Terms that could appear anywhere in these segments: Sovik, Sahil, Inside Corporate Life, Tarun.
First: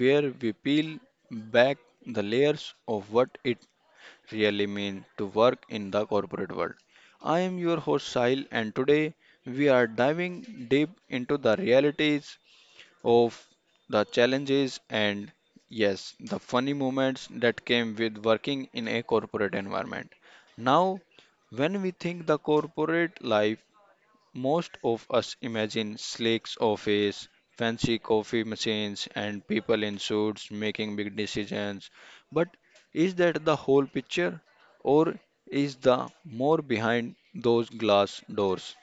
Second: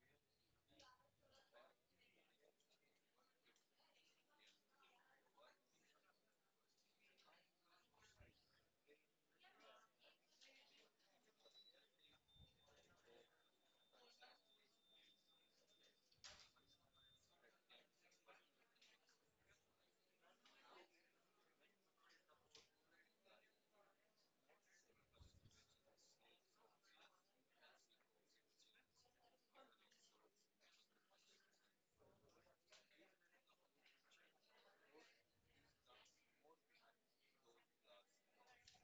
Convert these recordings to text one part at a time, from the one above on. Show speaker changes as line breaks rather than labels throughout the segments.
where we peel back the layers of what it really means to work in the corporate world. I am your host Sahil and today we are diving deep into the realities of the challenges and yes, the funny moments that came with working in a corporate environment. Now, when we think the corporate life, most of us imagine Slake's office, fancy coffee machines, and people in suits making big decisions. But is that the whole picture? Or is the more behind those glass doors?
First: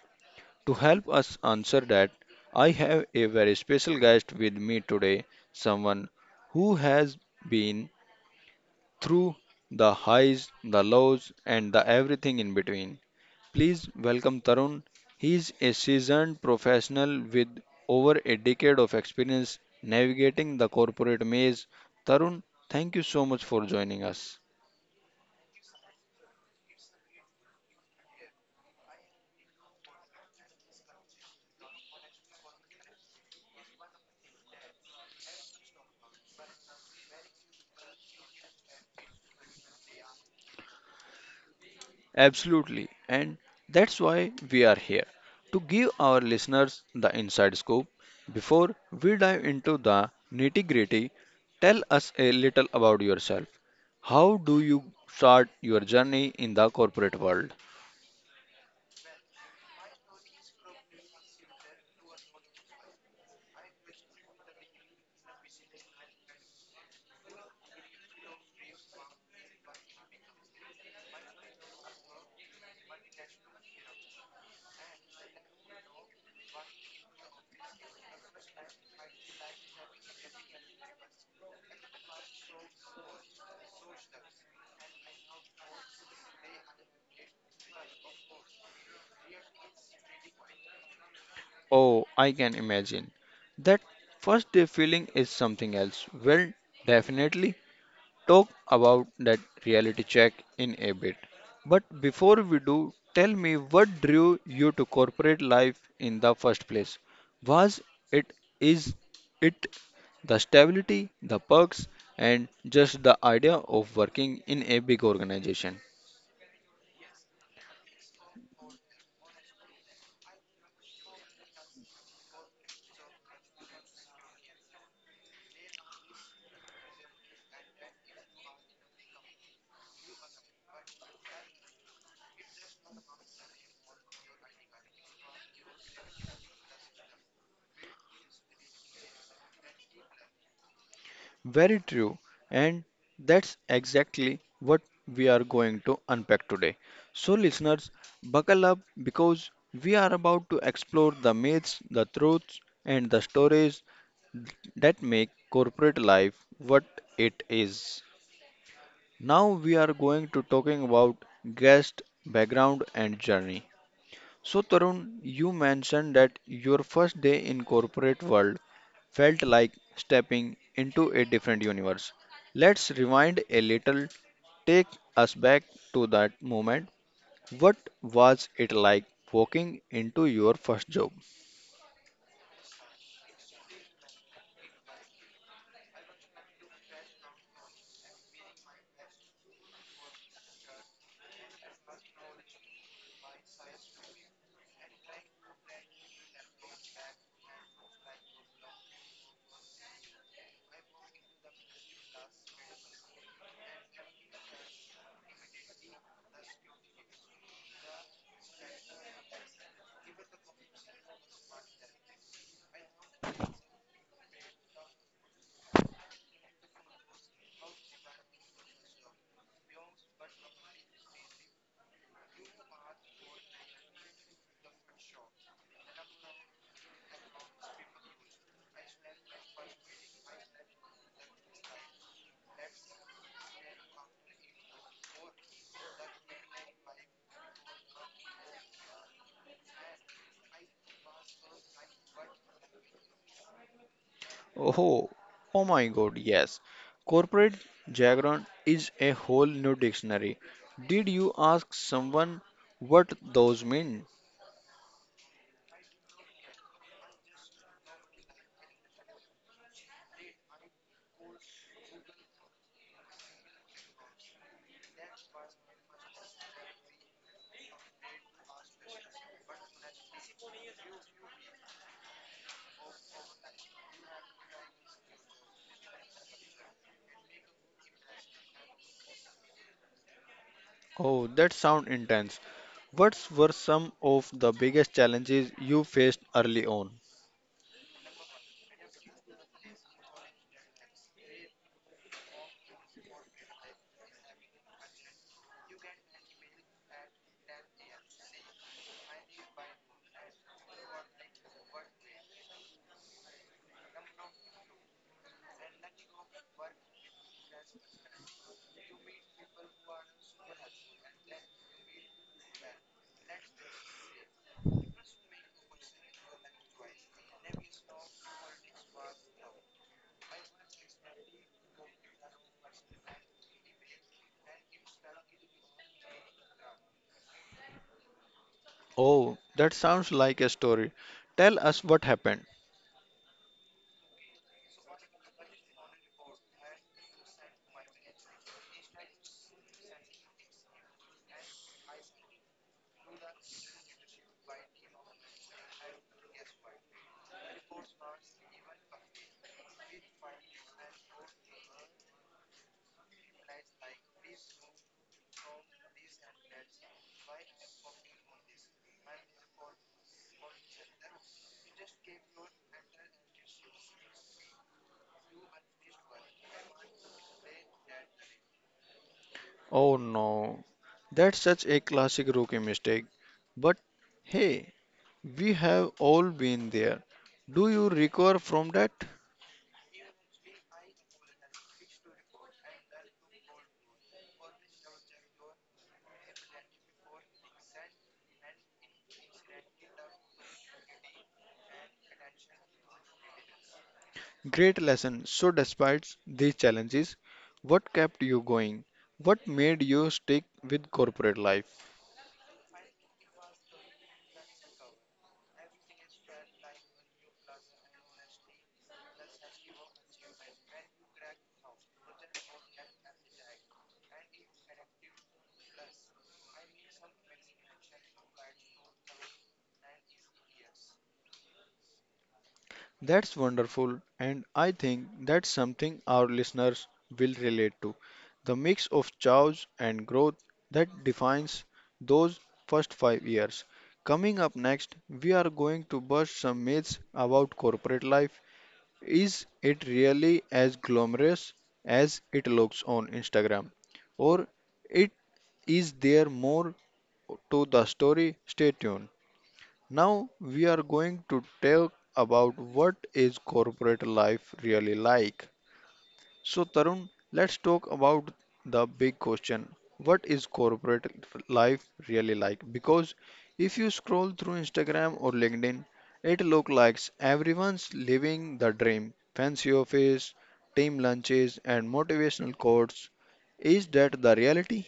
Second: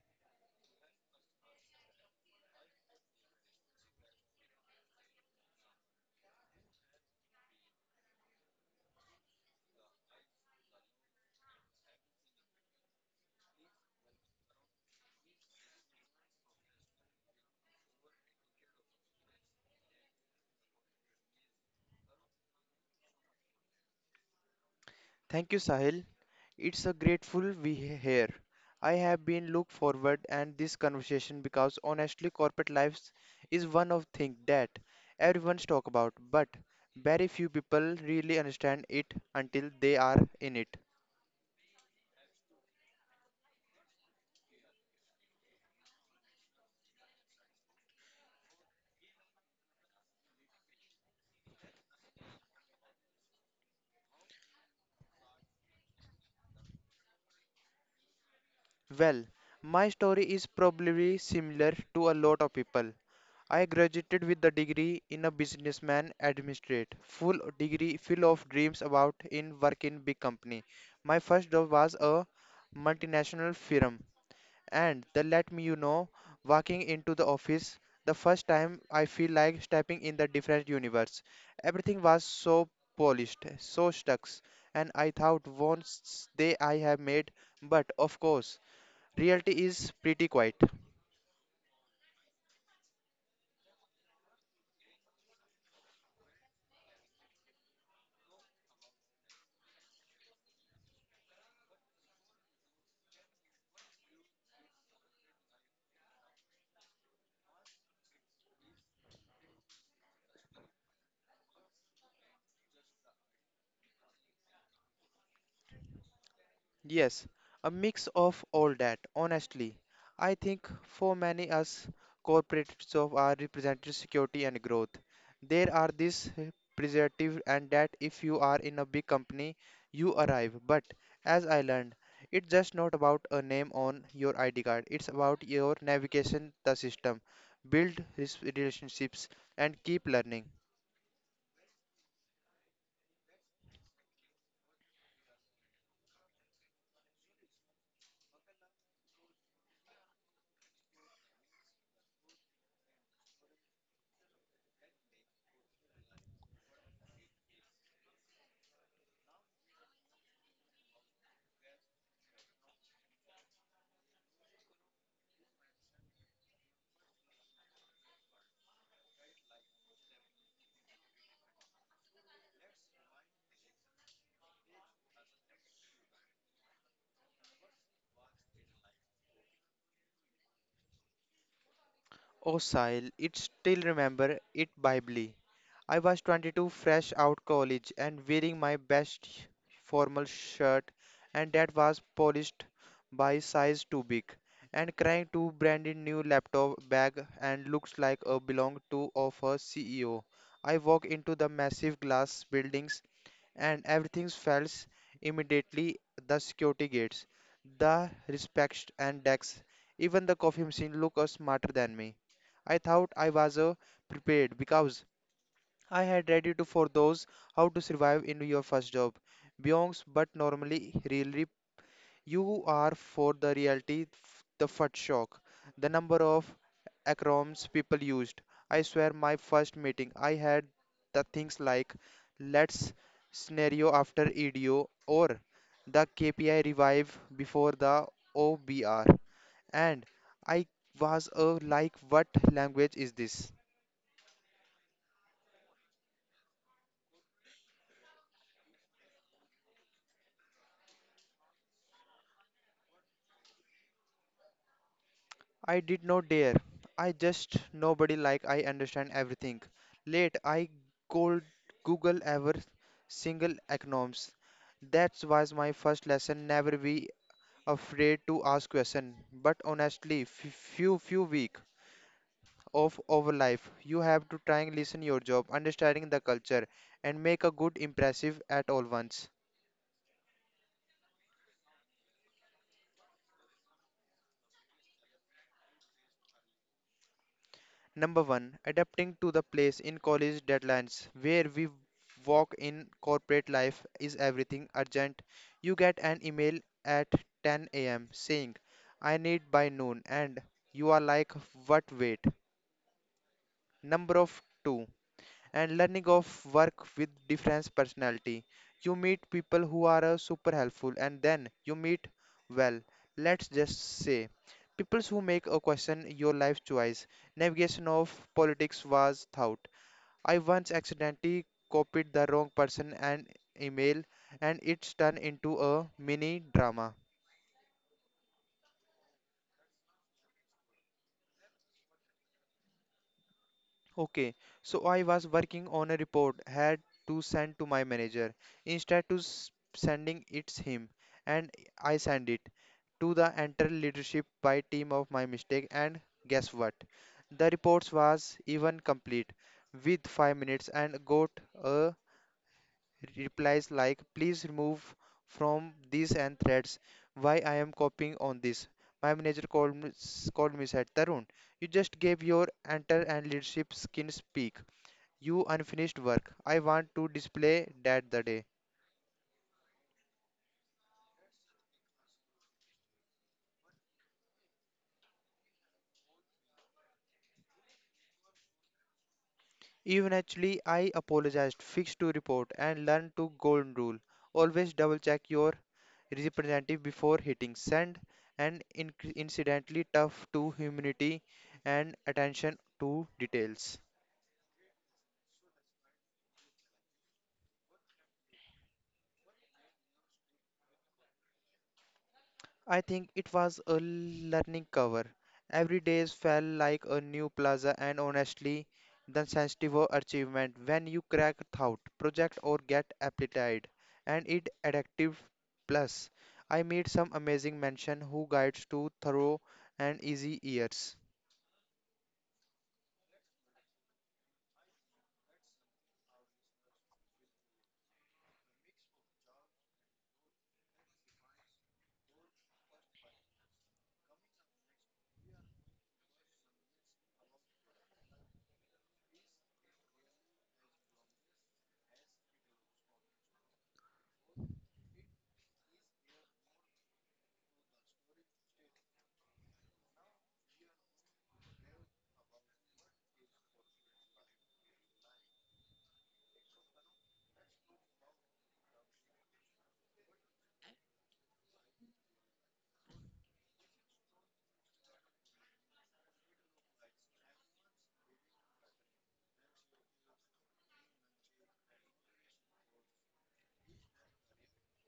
To help us answer that, I have a very special guest with me today, someone who has been through the highs, the lows, and the everything in between. Please welcome Tarun. He is a seasoned professional with over a decade of experience navigating the corporate maze. Tarun, thank you so much for joining us.
Thank you, Sahil. It's a grateful here. I have been look forward and this conversation because honestly, corporate lives is one of thing that everyone's talk about, but very few people really understand it until they are in it.
Absolutely, and that's why we are here to give our listeners the inside scoop. Before we dive into the nitty gritty, tell us a little about yourself. How do you start your journey in the corporate world?
Well, my story is probably similar to a lot of people. I graduated with a degree in a businessman administrate, full degree full of dreams about in work in big company. My first job was a multinational firm and they let me walking into the office the first time I feel like stepping in the different universe. Everything was so polished, so stuck, and I thought once they I have made but of course reality is pretty quiet.
Oh, I can imagine. That first day feeling is something else. Well, definitely talk about that reality check in a bit. But before we do, tell me what drew you to corporate life in the first place? Was it is it the stability, the perks, and just the idea of working in a big organization?
Yes, a mix of all that. Honestly, I think for many us, corporate jobs are represented security and growth. There are this preservative and that if you are in a big company, you arrive. But as I learned, it's just not about a name on your ID card. It's about your navigation the system, relationships, and keep learning.
Very true, and that's exactly what we are going to unpack today. So, listeners, buckle up because we are about to explore the myths, the truths, and the stories that make corporate life what it is. Now, we are going to talking about guest, background, and journey. So, Tarun, you mentioned that your first day in corporate world felt like stepping into a different universe. Let's rewind a little. Take us back to that moment. What was it like walking into your first job?
Oh, Sahil, it still remember it vividly. I was 22, fresh out college, and wearing my formal shirt, and that was polished by size too big, and carrying two branded new laptop bag and looks like a belong to of a CEO. I walk into the massive glass building and everything falls immediately the security gates, the respect and decks, even the coffee machine look smarter than me. I thought I was prepared because I had ready to for those how to survive in your first job. Beyonds but normally really you are for the reality, the first shock, the number of acronyms people used. I swear, my first meeting, I had the things like let's scenario after EDO or the KPI revive before the OBR. And I was like, what language is this?
Oh, oh my God, yes. Corporate jargon is a whole new dictionary. Did you ask someone what those mean?
I did not dare. I just nobody like I understand everything. Late I cold Google ever single acronyms. That was my first lesson. Never be afraid to ask question. But honestly, few week of our life, you have to try and listen your job, understanding the culture, and make a good impressive at all once.
Oh, that sound intense. What were some of the biggest challenges you faced early on?
Number one, adapting to the place in college deadlines where we walk in corporate life is everything urgent. You get an email at 10 a.m. saying, I need by noon, and you are like, what wait? Number of two, and learning of work with different personality. You meet people who are super helpful and then you meet well, let's just say people who make a question your life choice. Navigation of politics was thought. I once accidentally copied the wrong person and email and it's turned into a mini drama.
Oh, that sounds like a story. Tell us what happened.
Okay, so I was working on a report, had to send to my manager. Sending it's him, and I send it to the entire leadership by team of my mistake. And guess what? The reports was even complete with 5 minutes and got a replies like please remove from these and threads. Why I am copying on this? My manager called me said Tarun, you just gave your enter and leadership skin speak you unfinished work. I want to display that the day.
Oh no, that's such a classic rookie mistake. But hey, we have all been there. Do you recover from that?
Eventually, I apologized, fixed to report, and learned to golden rule. Always double check your representative before hitting send, and incidentally tough to humanity and attention to details.
Great lesson. So, despite these challenges, what kept you going? What made you stick with corporate life?
I think it was a learning cover. Every day felt like a new plaza and honestly the sensitive achievement when you crack thought project or get applied and it addictive plus. I meet some amazing mention who guides to thorough and easy years.
That's wonderful, and I think that's something our listeners will relate to. The mix of chaos and growth that defines those first 5 years. Coming up next, we are going to bust some myths about corporate life. Is it really as glamorous as it looks on Instagram? Or it is there more to the story? Stay tuned. Now we are going to talk about what is corporate life really like. So Tarun, let's talk about the big question. What is corporate life really like? Because if you scroll through Instagram or LinkedIn, it looks like everyone's living the dream. Fancy office, team lunches and motivational quotes. Is that the reality?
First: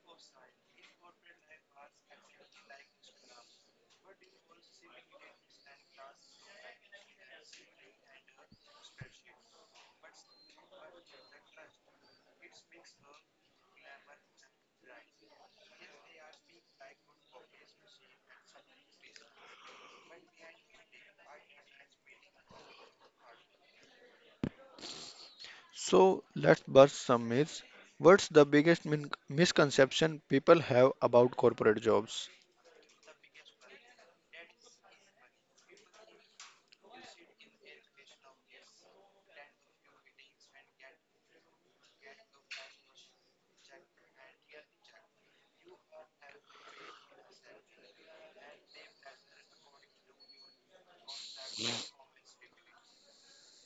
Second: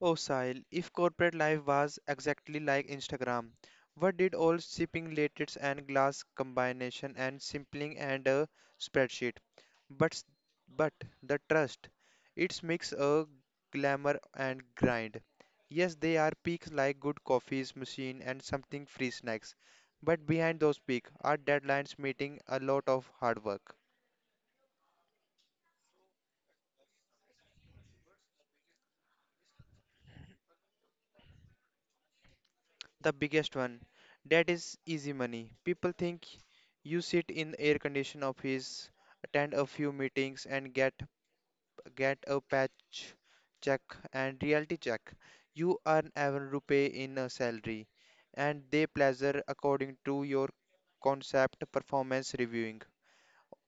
Oh, Sahil, if corporate life was exactly like Instagram, what did all shipping latest and glass combination and simpling and a spreadsheet? But, s- but the trust, it's mix a glamour and grind. Yes, they are peaks like good coffees, machine, and something free snacks. But behind those peaks are deadlines meeting a lot of hard work.
So let's burst some myths. What's the biggest misconception people have about corporate jobs?
The biggest one, that is easy money. People think you sit in air conditioned office, attend a few meetings and get a patch check and reality check. You earn every rupee in a salary and they pleasure according to your concept performance reviewing.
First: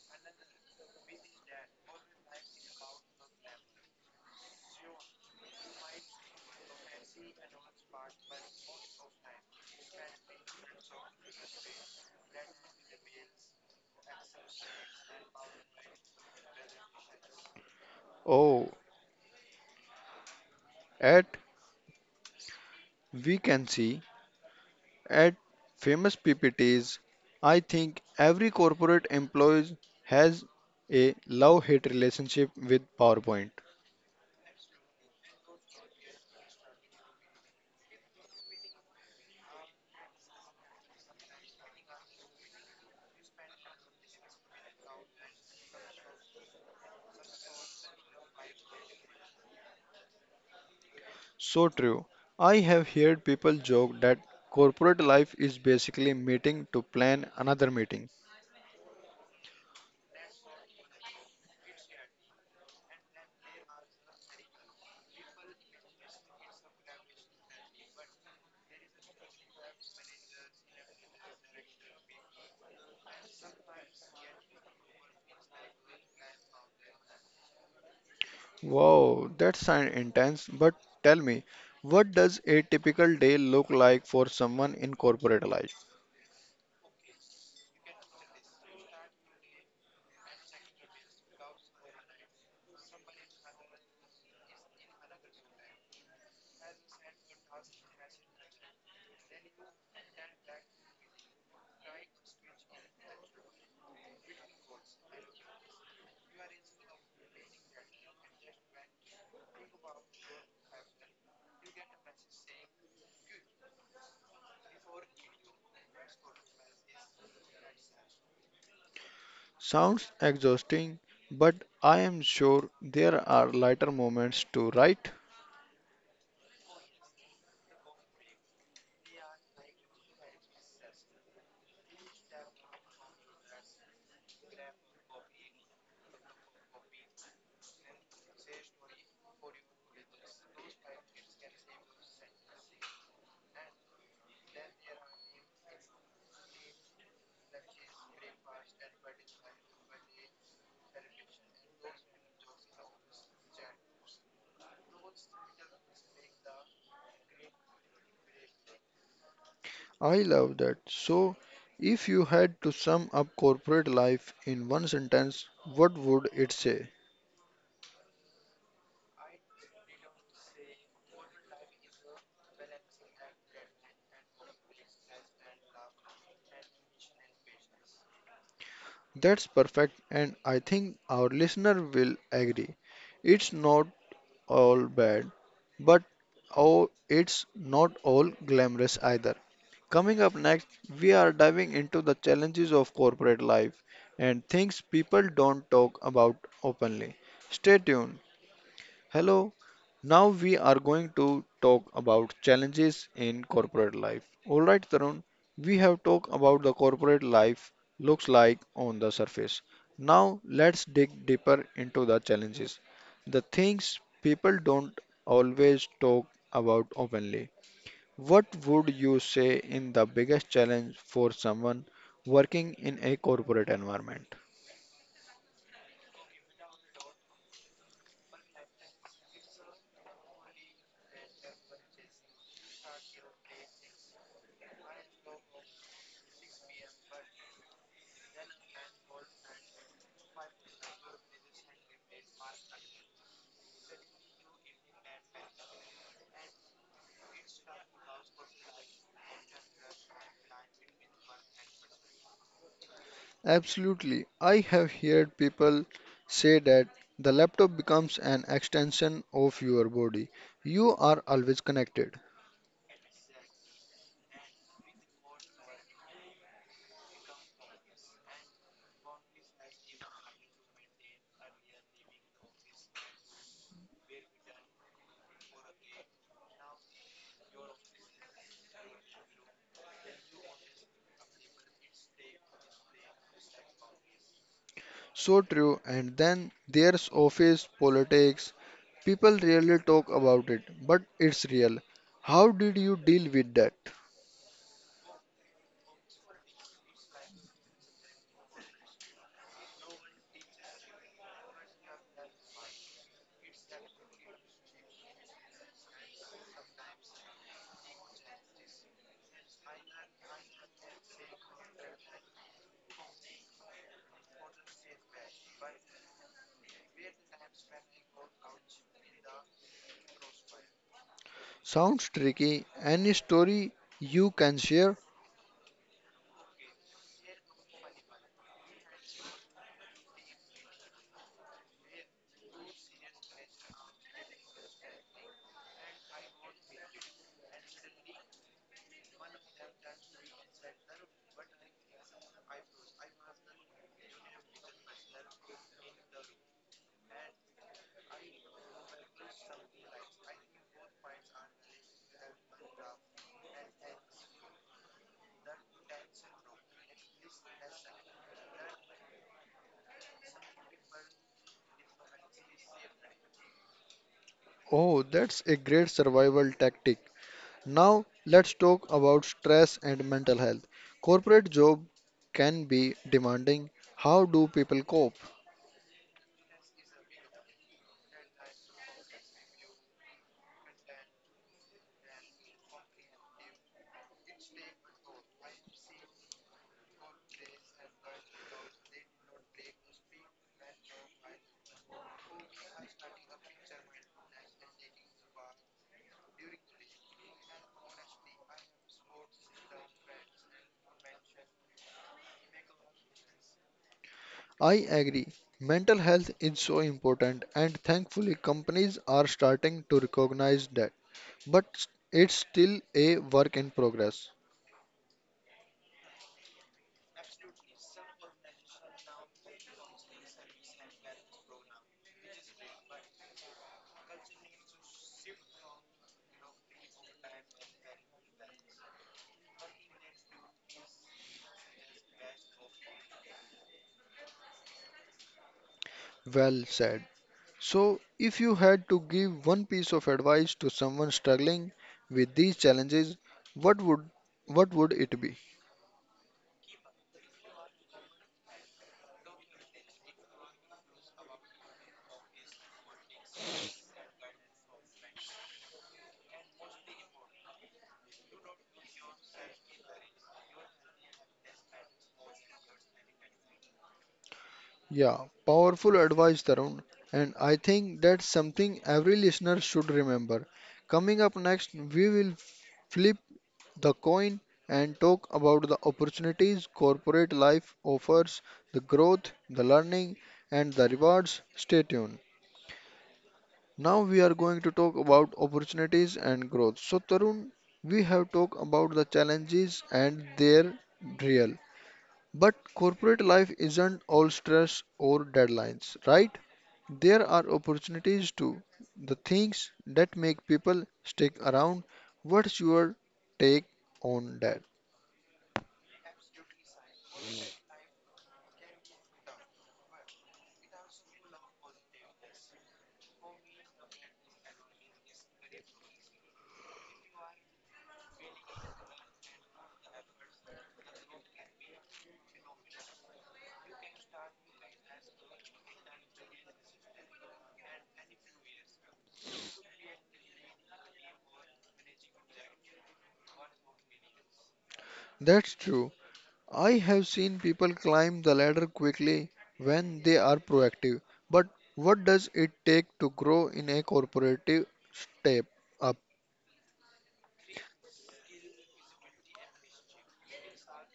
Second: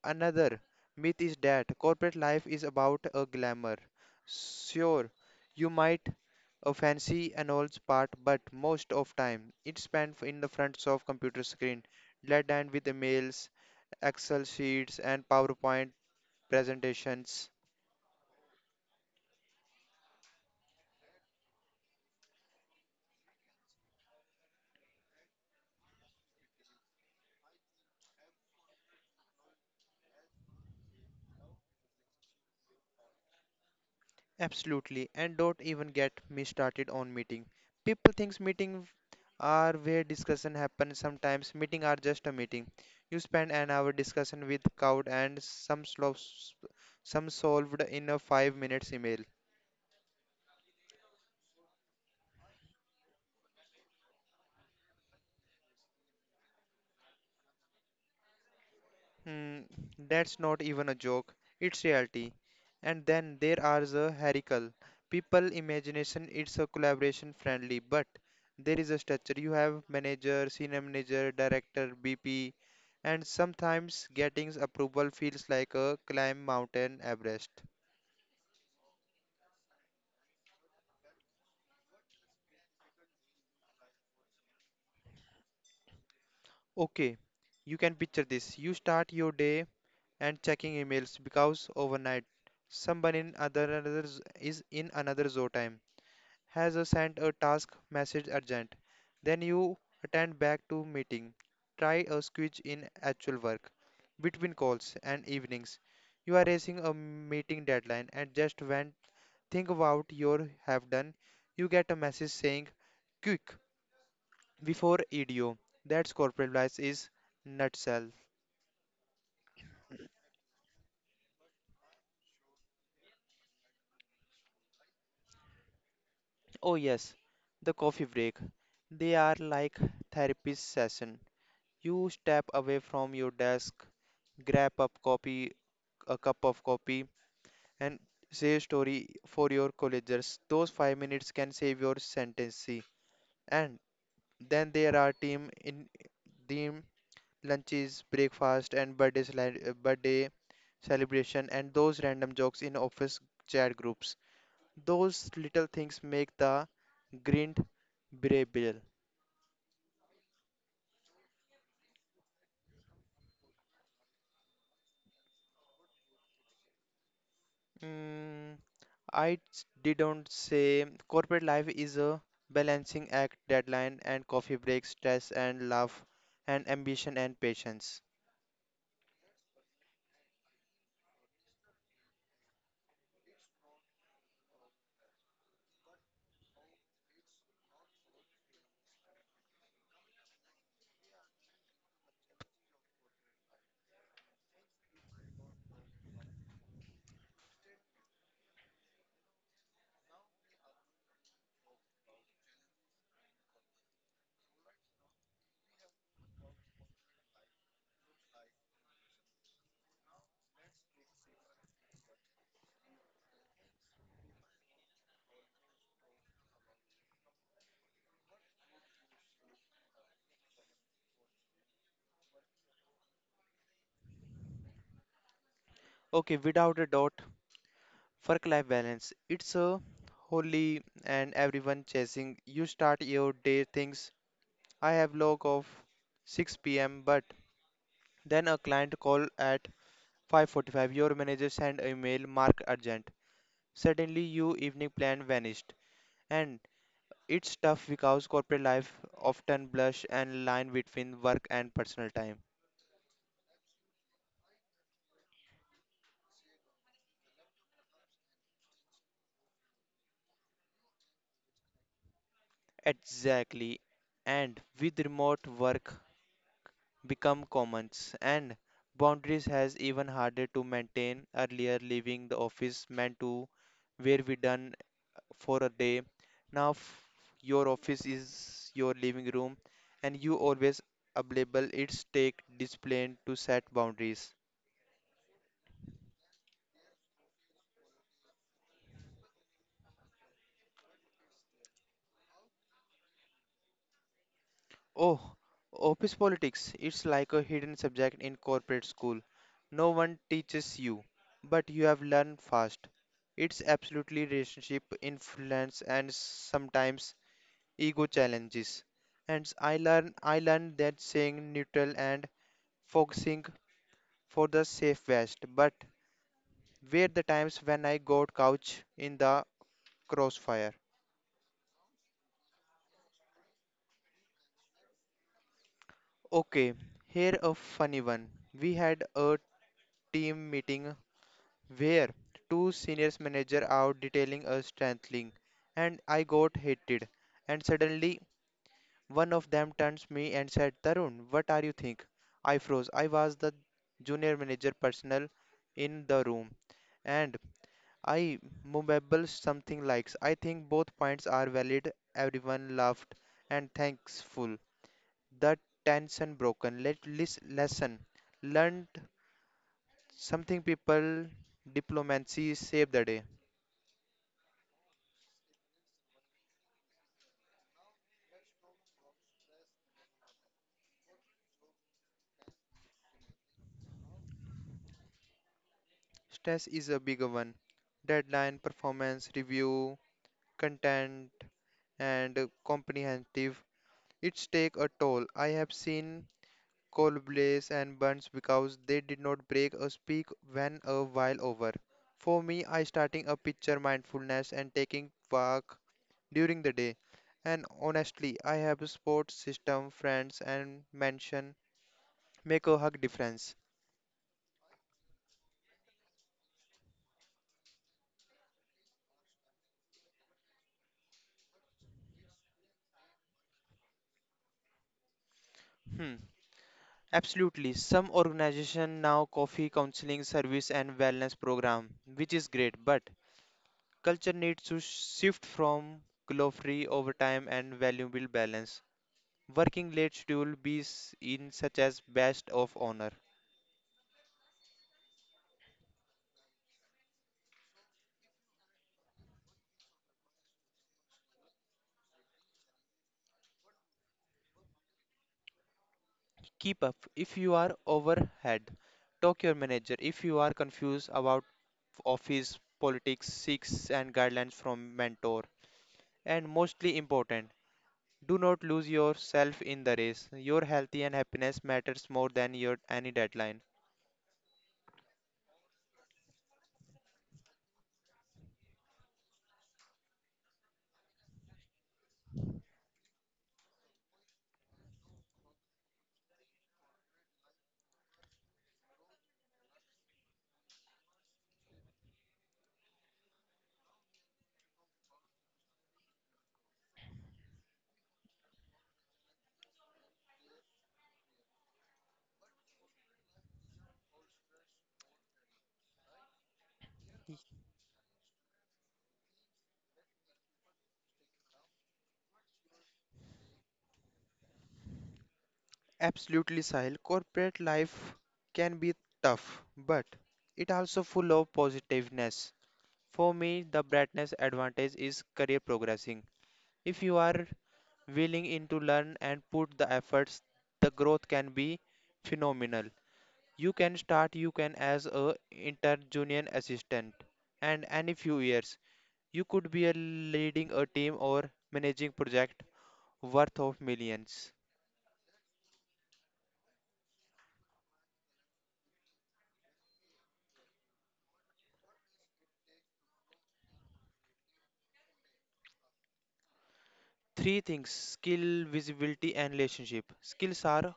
Another myth is that corporate life is about a glamour. Sure, you might fancy an old part, but most of time it's spent in the front of computer screen, dead end with emails, Excel sheets, and PowerPoint presentations.
Oh, at we can see at famous PPTs, I think every corporate employee has a love-hate relationship with PowerPoint.
Absolutely, and don't even get me started on meeting. People thinks meeting are where discussion happens. Sometimes meeting are just a meeting. You spend an hour discussion with crowd and some slow, some solved in a 5 minutes email.
So true. I have heard people joke that corporate life is basically meeting to plan another meeting.
Hmm, that's not even a joke. It's reality. And then there are the herical. People imagination it's a collaboration friendly, but there is a structure. You have manager, senior manager, director, BP, and sometimes getting approval feels like a climb mountain Everest.
Wow, that sounds intense. But tell me, what does a typical day look like for someone in corporate life?
Okay, you can picture this. You start your day and checking emails because overnight someone in other another z- is in another zone time. Has a sent a task message urgent. Then you attend back to meeting. Try a switch in actual work between calls and evenings. You are racing a meeting deadline and just when think about your have done, you get a message saying quick before EDO. That's corporate life is nutshell.
Sounds exhausting, but I am sure there are lighter moments too, right?
Oh yes, the coffee break. They are like therapy session. You step away from your desk, grab a copy a cup of coffee and say a story for your colleagues. Those 5 minutes can save your sentence. And then there are team lunches, breakfast, and birthday celebration, and those random jokes in office chat groups. Those little things make the grind bearable.
I love that. So, if you had to sum up corporate life in one sentence, what would it say?
Mm, didn't say corporate life is a balancing act, deadline and coffee breaks, stress and love, and ambition and patience.
That's perfect, and I think our listener will agree. It's not all bad, but oh, it's not all glamorous either. Coming up next, we are diving into the challenges of corporate life and things people don't talk about openly. Stay tuned. Hello, now we are going to talk about challenges in corporate life. All right, Tarun, we have talked about the corporate life looks like on the surface. Now let's dig deeper into the challenges. The things people don't always talk about openly. What would you say in the biggest challenge for someone working in a corporate environment?
Okay, without a doubt, work-life balance. It's a holy and everyone chasing. You start your day things. I have log of 6 p.m. but then a client call at 5:45. Your manager send a email mark urgent. Suddenly your evening plan vanished and it's tough because corporate life often blurs and line between work and personal time.
Absolutely. I have heard people say that the laptop becomes an extension of your body. You are always connected.
Exactly. And with remote work become commons and boundaries has even harder to maintain. Earlier leaving the office meant to where we done for a day. Now f- your office is your living room and you always available. It's take discipline to set boundaries.
So true. And then there's office politics. People rarely talk about it, but it's real. How did you deal with that?
Oh, office politics. It's like a hidden subject in corporate school. No one teaches you, but you have learned fast. It's absolutely relationship influence and sometimes ego challenges. And I learned that staying neutral and focusing for the safe best, but were the times when I got couch in the crossfire.
Sounds tricky. Any story you can share?
Okay, here a funny one. We had a team meeting where two seniors manager are detailing a strengthening and I got heated and suddenly one of them turns me and said Tarun, what are you think? I froze. I was the junior manager personnel in the room and I mumbled something like I think both points are valid. Everyone laughed and thankful the tension broken, let this lesson learned something people, diplomacy saved the day.
Oh, that's a great survival tactic. Now, let's talk about stress and mental health. Corporate job can be demanding. How do people cope?
Stress is a bigger one. Deadline, performance, review, content, and comprehensive. It's take a toll. I have seen blaze and burns because they did not break or speak when a while over. For me, I starting a picture mindfulness and taking walk during the day. And honestly, I have a support system, friends, and mention make a hug difference.
I agree. Mental health is so important and thankfully companies are starting to recognize that. But it's still a work in progress.
Hmm. Absolutely. Some organization now coffee counseling service and wellness program, which is great, but culture needs to shift from glory over time and valuable balance. Working late schedule be s- in such as best of honor.
Well said. So, if you had to give one piece of advice to someone struggling with these challenges, what would what would it be?
Keep up if you are overhead. Talk your manager if you are confused about office politics, seeks and guidelines from mentor. And mostly important, do not lose yourself in the race. Your health and happiness matters more than your any deadline.
Yeah, powerful advice, Tarun. And I think that's something every listener should remember. Coming up next, we will flip the coin and talk about the opportunities corporate life offers, the growth, the learning, and the rewards. Stay tuned. Now we are going to talk about opportunities and growth. So, Tarun, we have talked about the challenges and their real. But corporate life isn't all stress or deadlines, right? There are opportunities too. The things that make people stick around. What's your take on that?
Absolutely, Sahil. Corporate life can be tough, but it also full of positiveness. For me, the brightness advantage is career progressing. If you are willing in to learn and put the efforts, the growth can be phenomenal. You can as a inter junior assistant and any few years you could be a leading a team or managing project worth of millions.
That's true. I have seen people climb the ladder quickly when they are proactive. But what does it take to grow in a corporative step up?
Three things skill, visibility, and relationship. Skills are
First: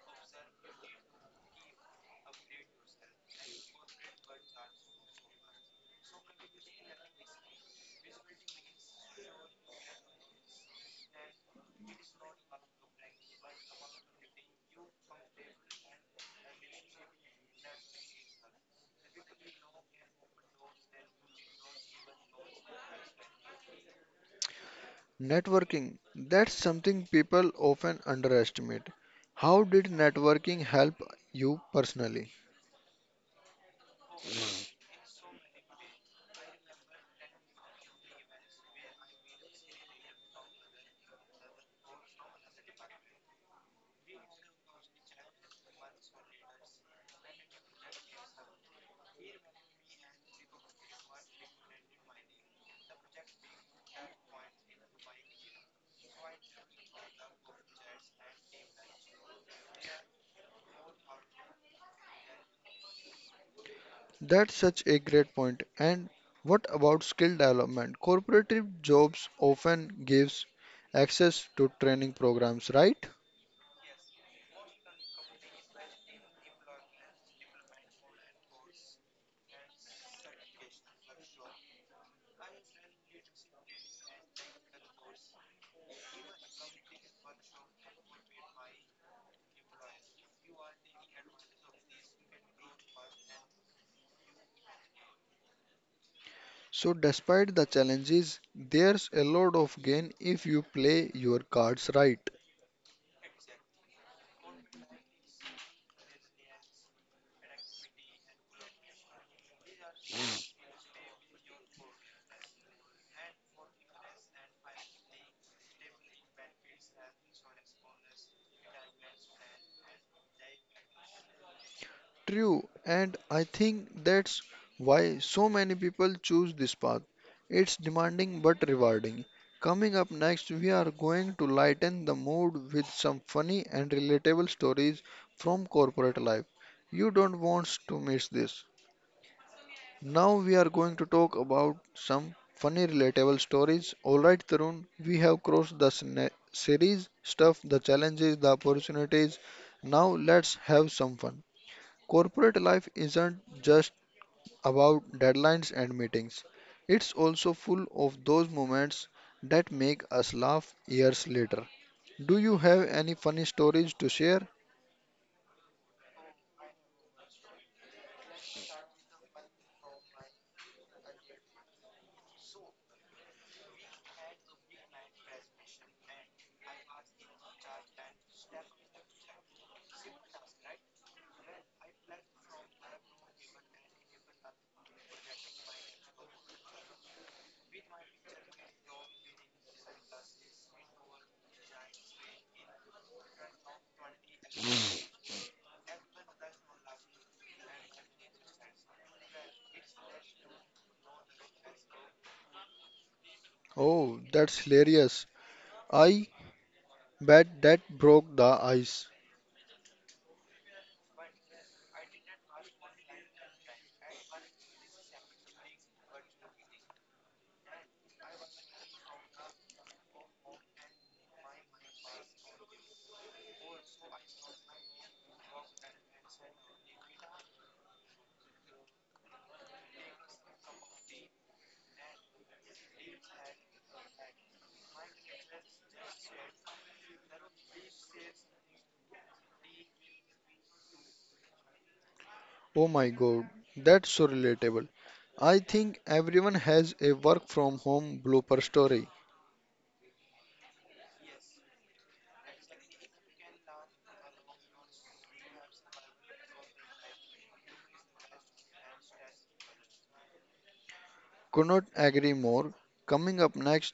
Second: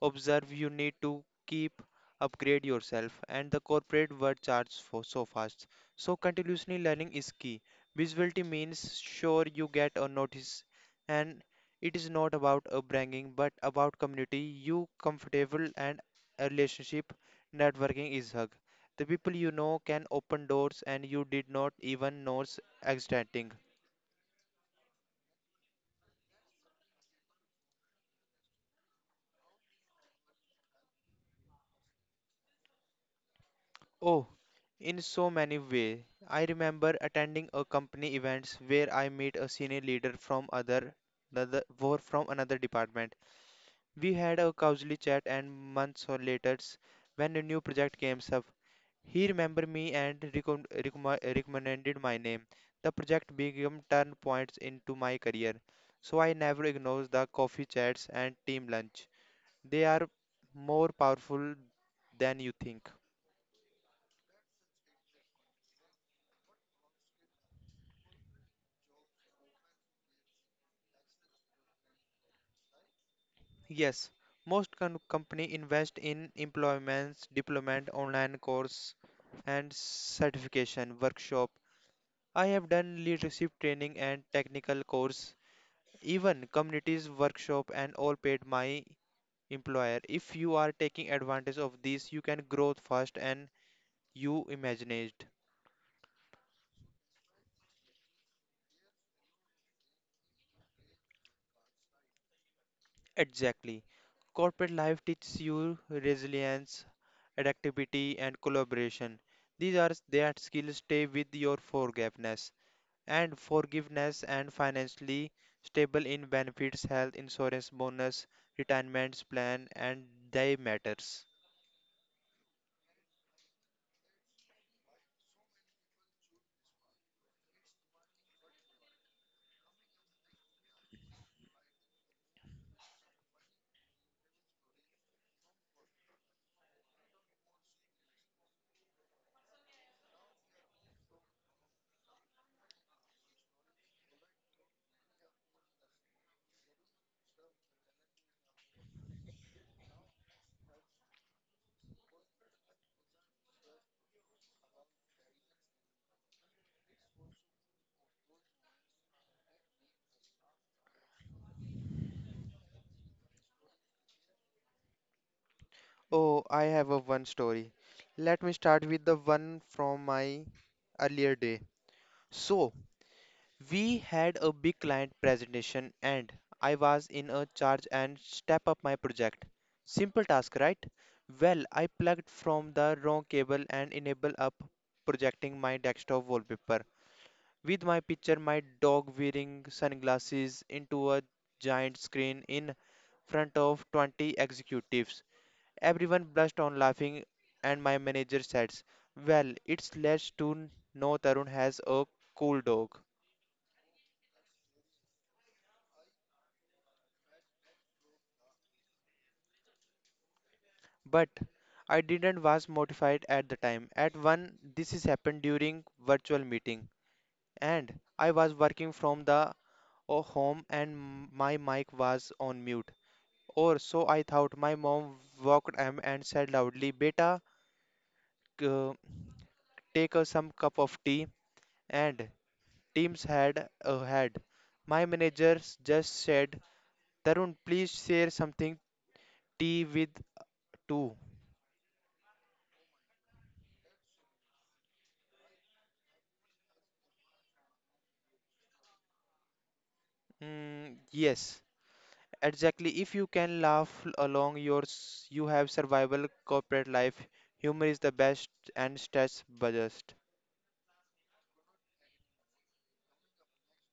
observe you need to keep upgrade yourself and the corporate world charges for so fast, so continuously learning is key. Visibility means sure you get a notice, and it is not about a bragging but about community you comfortable. And a relationship, networking is hug. The people you know can open doors and you did not even know existing.
Networking. That's something people often underestimate. How did networking help you personally?
Oh, in so many ways. I remember attending a company events where I met a senior leader from other another were from another department. We had a casual chat and months or later, when a new project came up, he remembered me and recommended my name. The project became turn points into my career. So I never ignore the coffee chats and team lunch. They are more powerful than you think.
That's such a great point. And what about skill development? Corporate jobs often gives access to training programs, right?
Yes, most company invest in employments, deployment, online course, and certification workshop. I have done leadership training and technical course, even communities workshop, and all paid my employer. If you are taking advantage of this, you can grow fast and you imagined.
So despite the challenges, there's a lot of gain if you play your cards right.
Exactly. Corporate life teaches you resilience, adaptability, and collaboration. These are that skills stay with your forgiveness, and forgiveness and financially stable in benefits, health insurance bonus, retirement plan, and they matters.
True, and I think that's why so many people choose this path. It's demanding but rewarding. Coming up next, we are going to lighten the mood with some funny and relatable stories from corporate life. You don't want to miss this. Now we are going to talk about some funny relatable stories. Alright, Tarun, we have crossed the series stuff, the challenges, the opportunities. Now let's have some fun. Corporate life isn't just about deadlines and meetings. It's also full of those moments that make us laugh years later. Do you have any funny stories to share?
Oh, I have a one story. Let me start with the one from my earlier day. So, we had a big client presentation and I was in a charge and step up my project. Simple task, right? Well, I plugged from the wrong cable and enable up projecting my desktop wallpaper with my picture, my dog wearing sunglasses into a giant screen in front of 20 executives. Everyone burst on laughing, and my manager says, "Well, it's less to know Tarun has a cool dog."
Oh, that's hilarious. I bet that broke the ice.
But I didn't was mortified at the time. At one, this is happened during virtual meeting, and I was working from the home, and my mic was on mute. Or so I thought. My mom walked in and said loudly, "Beta, c- take us some cup of tea." And teams had a had. My managers just said, "Tarun, please share something tea with too."
Oh my god, that's so relatable. I think everyone has a work from home blooper story.
Yes, exactly. If you can laugh along your, you have survival corporate life. Humor is the best and stress bust.
Could not agree more. Coming up next,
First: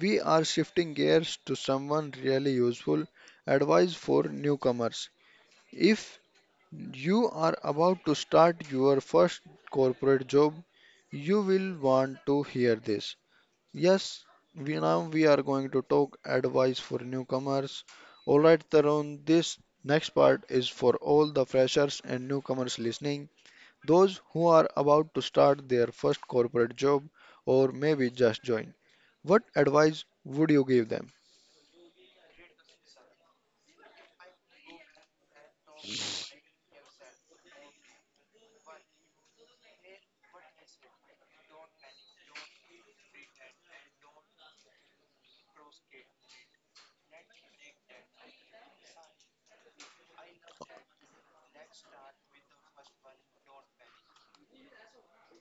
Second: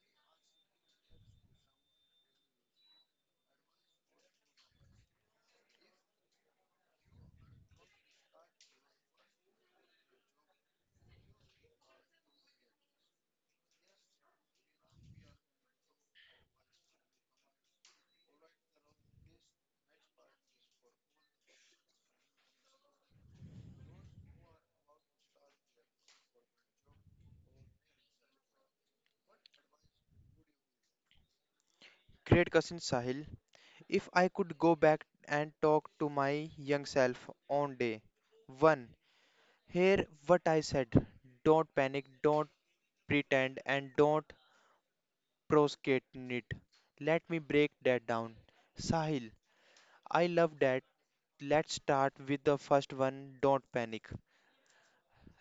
we are shifting gears to someone really useful advice for newcomers. If you are about to start your first corporate job, you will want to hear this. Yes, we now we are going to talk advice for newcomers. All right, Tarun, this next part is for all the freshers and newcomers listening those who are about to start their first corporate job or maybe just join. What advice would you give them?
Great cousin Sahil. If I could go back and talk to my young self on day one, hear what I said. Don't panic, don't pretend, and don't prosecute it. Let me break that down. Sahil, I love that. Let's start with the first one. Don't panic.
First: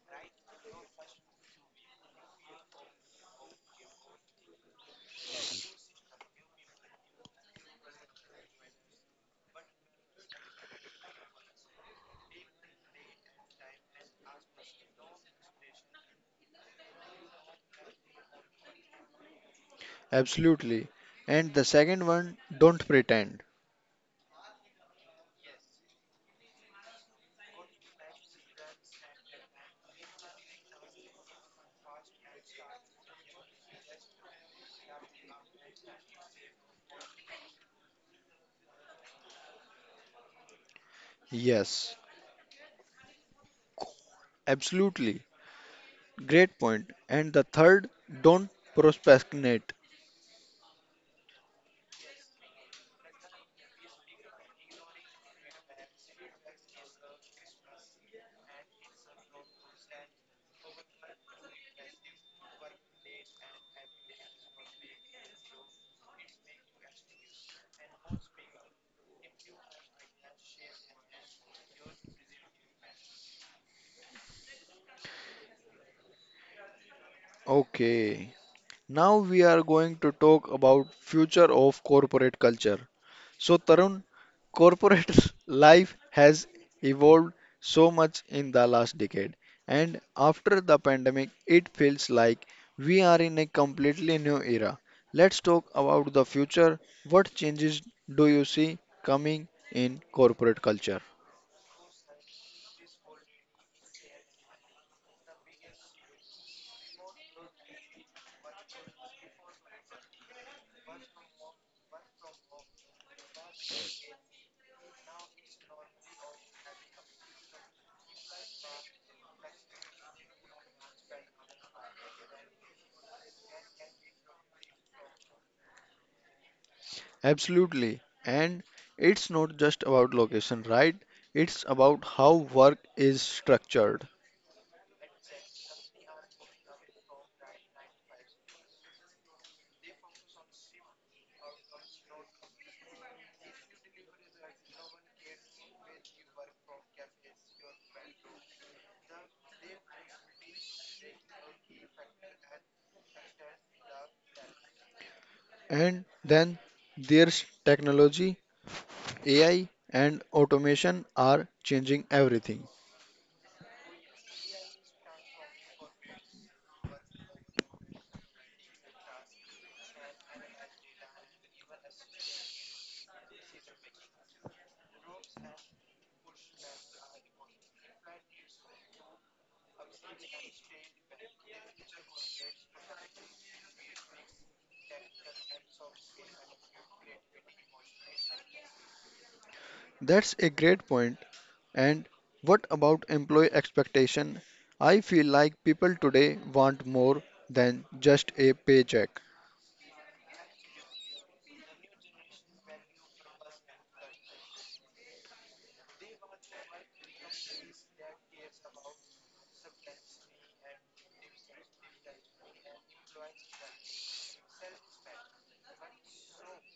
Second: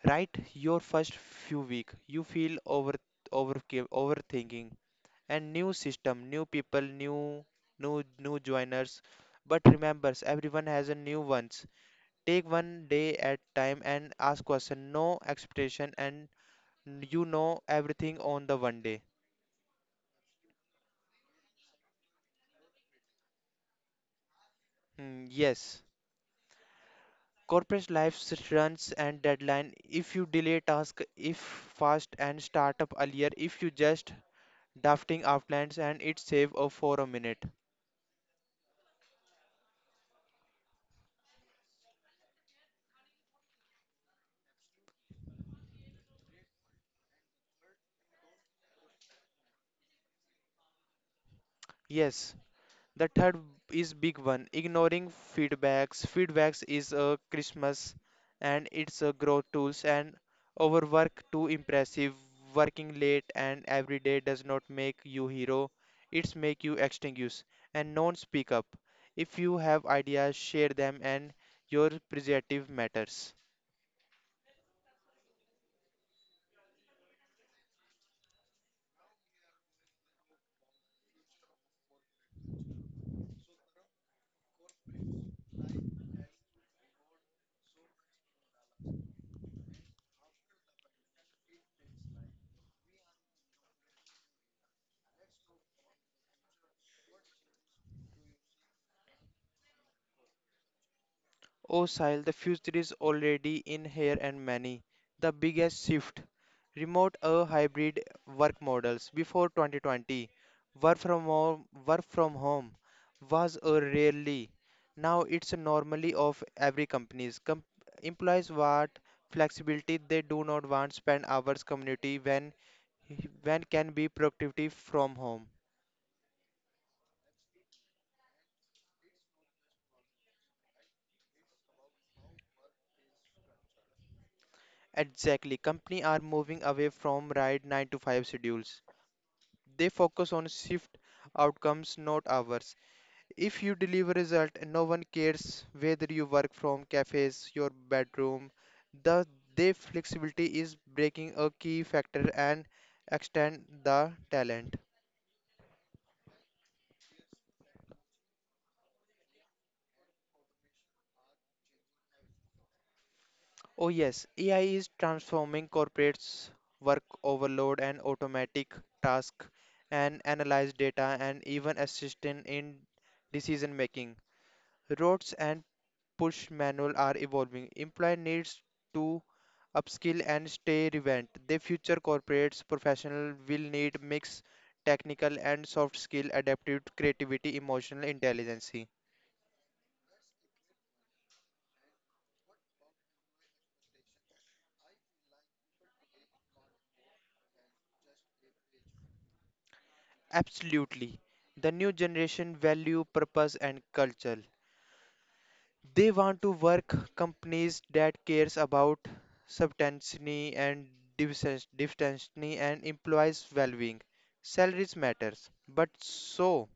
Right, your first few week, you feel over overthinking, and new system, new people, new joiners. But remember, everyone has a new ones. Take one day at time and ask question. No expectation and you know everything on the one day.
Absolutely. And the second one, don't pretend.
Yes. Corporate life runs and deadline. If you delay task, if fast and start up earlier, if you just drafting outlines and it save for a minute.
Yes, absolutely. Great point. And the third, don't procrastinate.
Yes. The third is big one, ignoring feedbacks. Feedbacks is a Christmas and it's a growth tools and overwork too impressive. Working late and every day does not make you hero. It's make you extinguish and non speak up. If you have ideas, share them and your preservative matters.
Okay. Now we are going to talk about future of corporate culture. So Tarun, corporate life has evolved so much in the last decade and after the pandemic it feels like we are in a completely new era. Let's talk about the future. What changes do you see coming in corporate culture?
Oh, Sahil, the future is already in here and many. The biggest shift remote or hybrid work models. Before 2020, work from home was a rarely. Now it's a normally of every companies. Employees want flexibility. They do not want spend hours community when can be productivity from home.
Absolutely, and it's not just about location, right? It's about how work is structured.
Exactly. Company are moving away from right 9 to 5 schedules. They focus on shift outcomes, not hours. If you deliver result, no one cares whether you work from cafes, your bedroom. The their flexibility is breaking a key factor and extend the talent.
And then there's technology. AI and automation are changing everything.
Oh yes, AI is transforming corporates' work overload and automatic task and analyze data and even assist in decision making. Robots and push manual are evolving. Employer needs to upskill and stay relevant. The future corporates professional will need mix technical and soft skill, adaptive creativity, emotional intelligence.
That's a great point. And what about employee expectation? I feel like people today want more than just a paycheck.
Absolutely. The new generation value purpose and culture. They want to work companies that cares about substance and diversity and employees' well-being. Salaries matters, but so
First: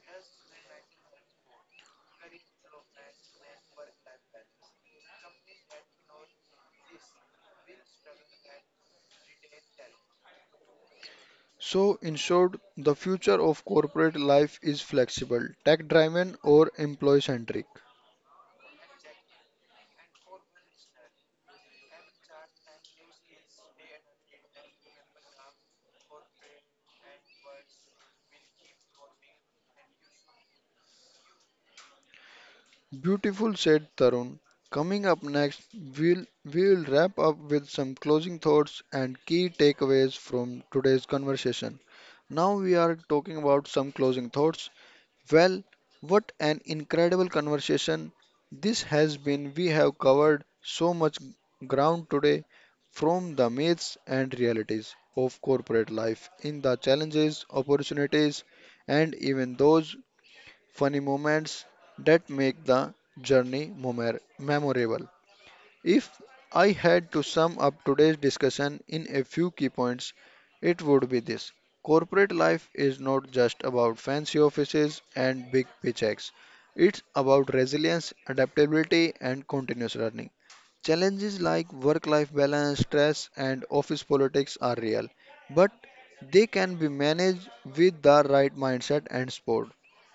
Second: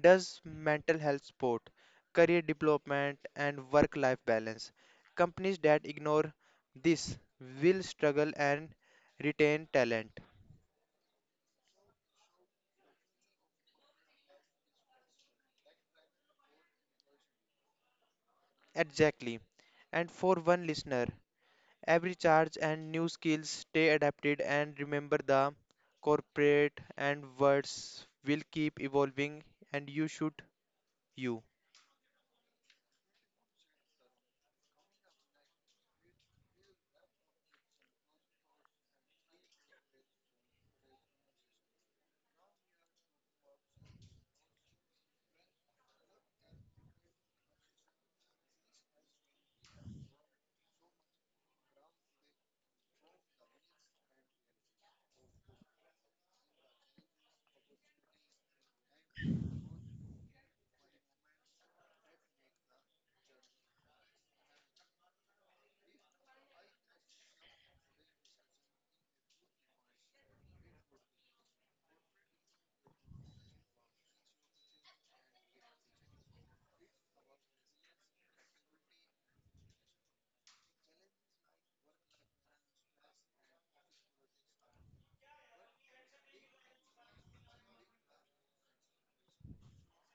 does mental health support, career development, and work life balance? Companies that ignore this will struggle and retain talent.
So, in short, the future of corporate life is flexible, tech driven, or employee centric.
Exactly. And for one listener, every charge and new skills stay adapted and remember the corporate and words will keep evolving and you should you.
Beautiful, said Tarun. Coming up next, we'll, we'll wrap up with some closing thoughts and key takeaways from today's conversation. Now we are talking about some closing thoughts. Well, what an incredible conversation this has been. We have covered so much ground today from the myths and realities of corporate life in the challenges, opportunities, and even those funny moments that make the journey memorable. If I had to sum up today's discussion in a few key points, it would be this. Corporate life is not just about fancy offices and big paychecks. It's about resilience, adaptability, and continuous learning. Challenges like work life balance, stress, and office politics are real, but they can be managed with the right mindset and sport.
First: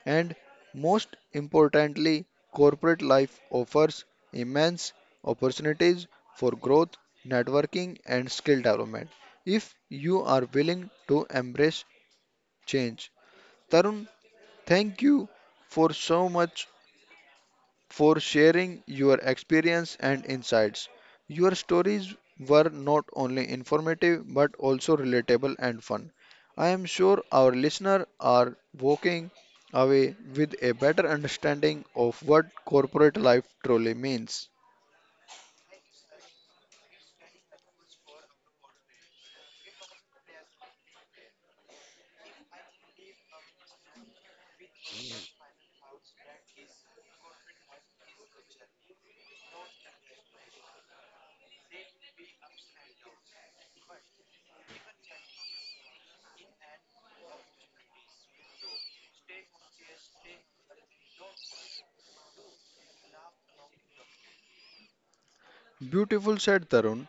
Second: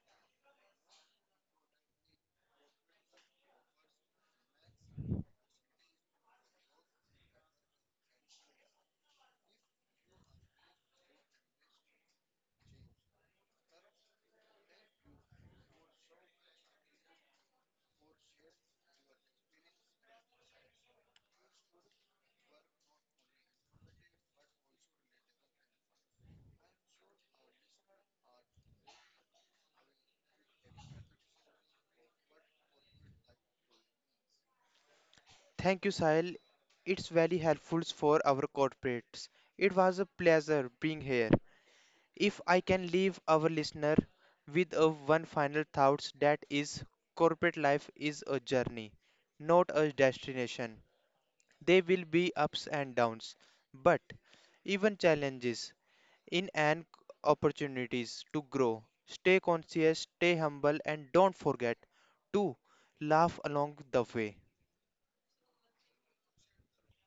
And most importantly, corporate life offers immense opportunities for growth, networking, and skill development if you are willing to embrace change. Tarun, thank you for so much for sharing your experience and insights. Your stories were not only informative but also relatable and fun. I am sure our listeners are walking away with a better understanding of what corporate life truly means.
Thank you, Sahil. It's very helpful for our corporates. It was a pleasure being here. If I can leave our listener with a one final thoughts, that is corporate life is a journey, not a destination. There will be ups and downs, but even challenges in and opportunities to grow. Stay conscious, stay humble and don't forget to laugh along the way.
Beautiful said Tarun.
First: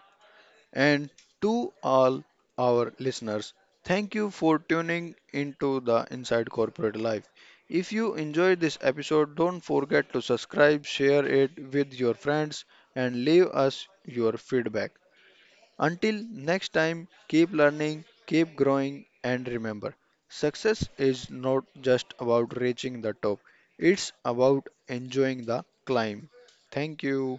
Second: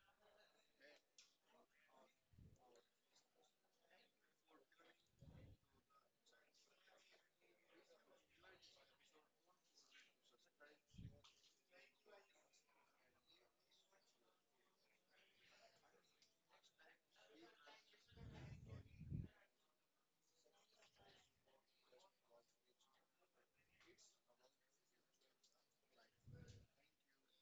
And to all our listeners, thank you for tuning into the Inside Corporate Life. If you enjoyed this episode, don't forget to subscribe, share it with your friends, and leave us your feedback. Until next time, keep learning, keep growing, and remember success is not just about reaching the top, it's about enjoying the climb. Thank you.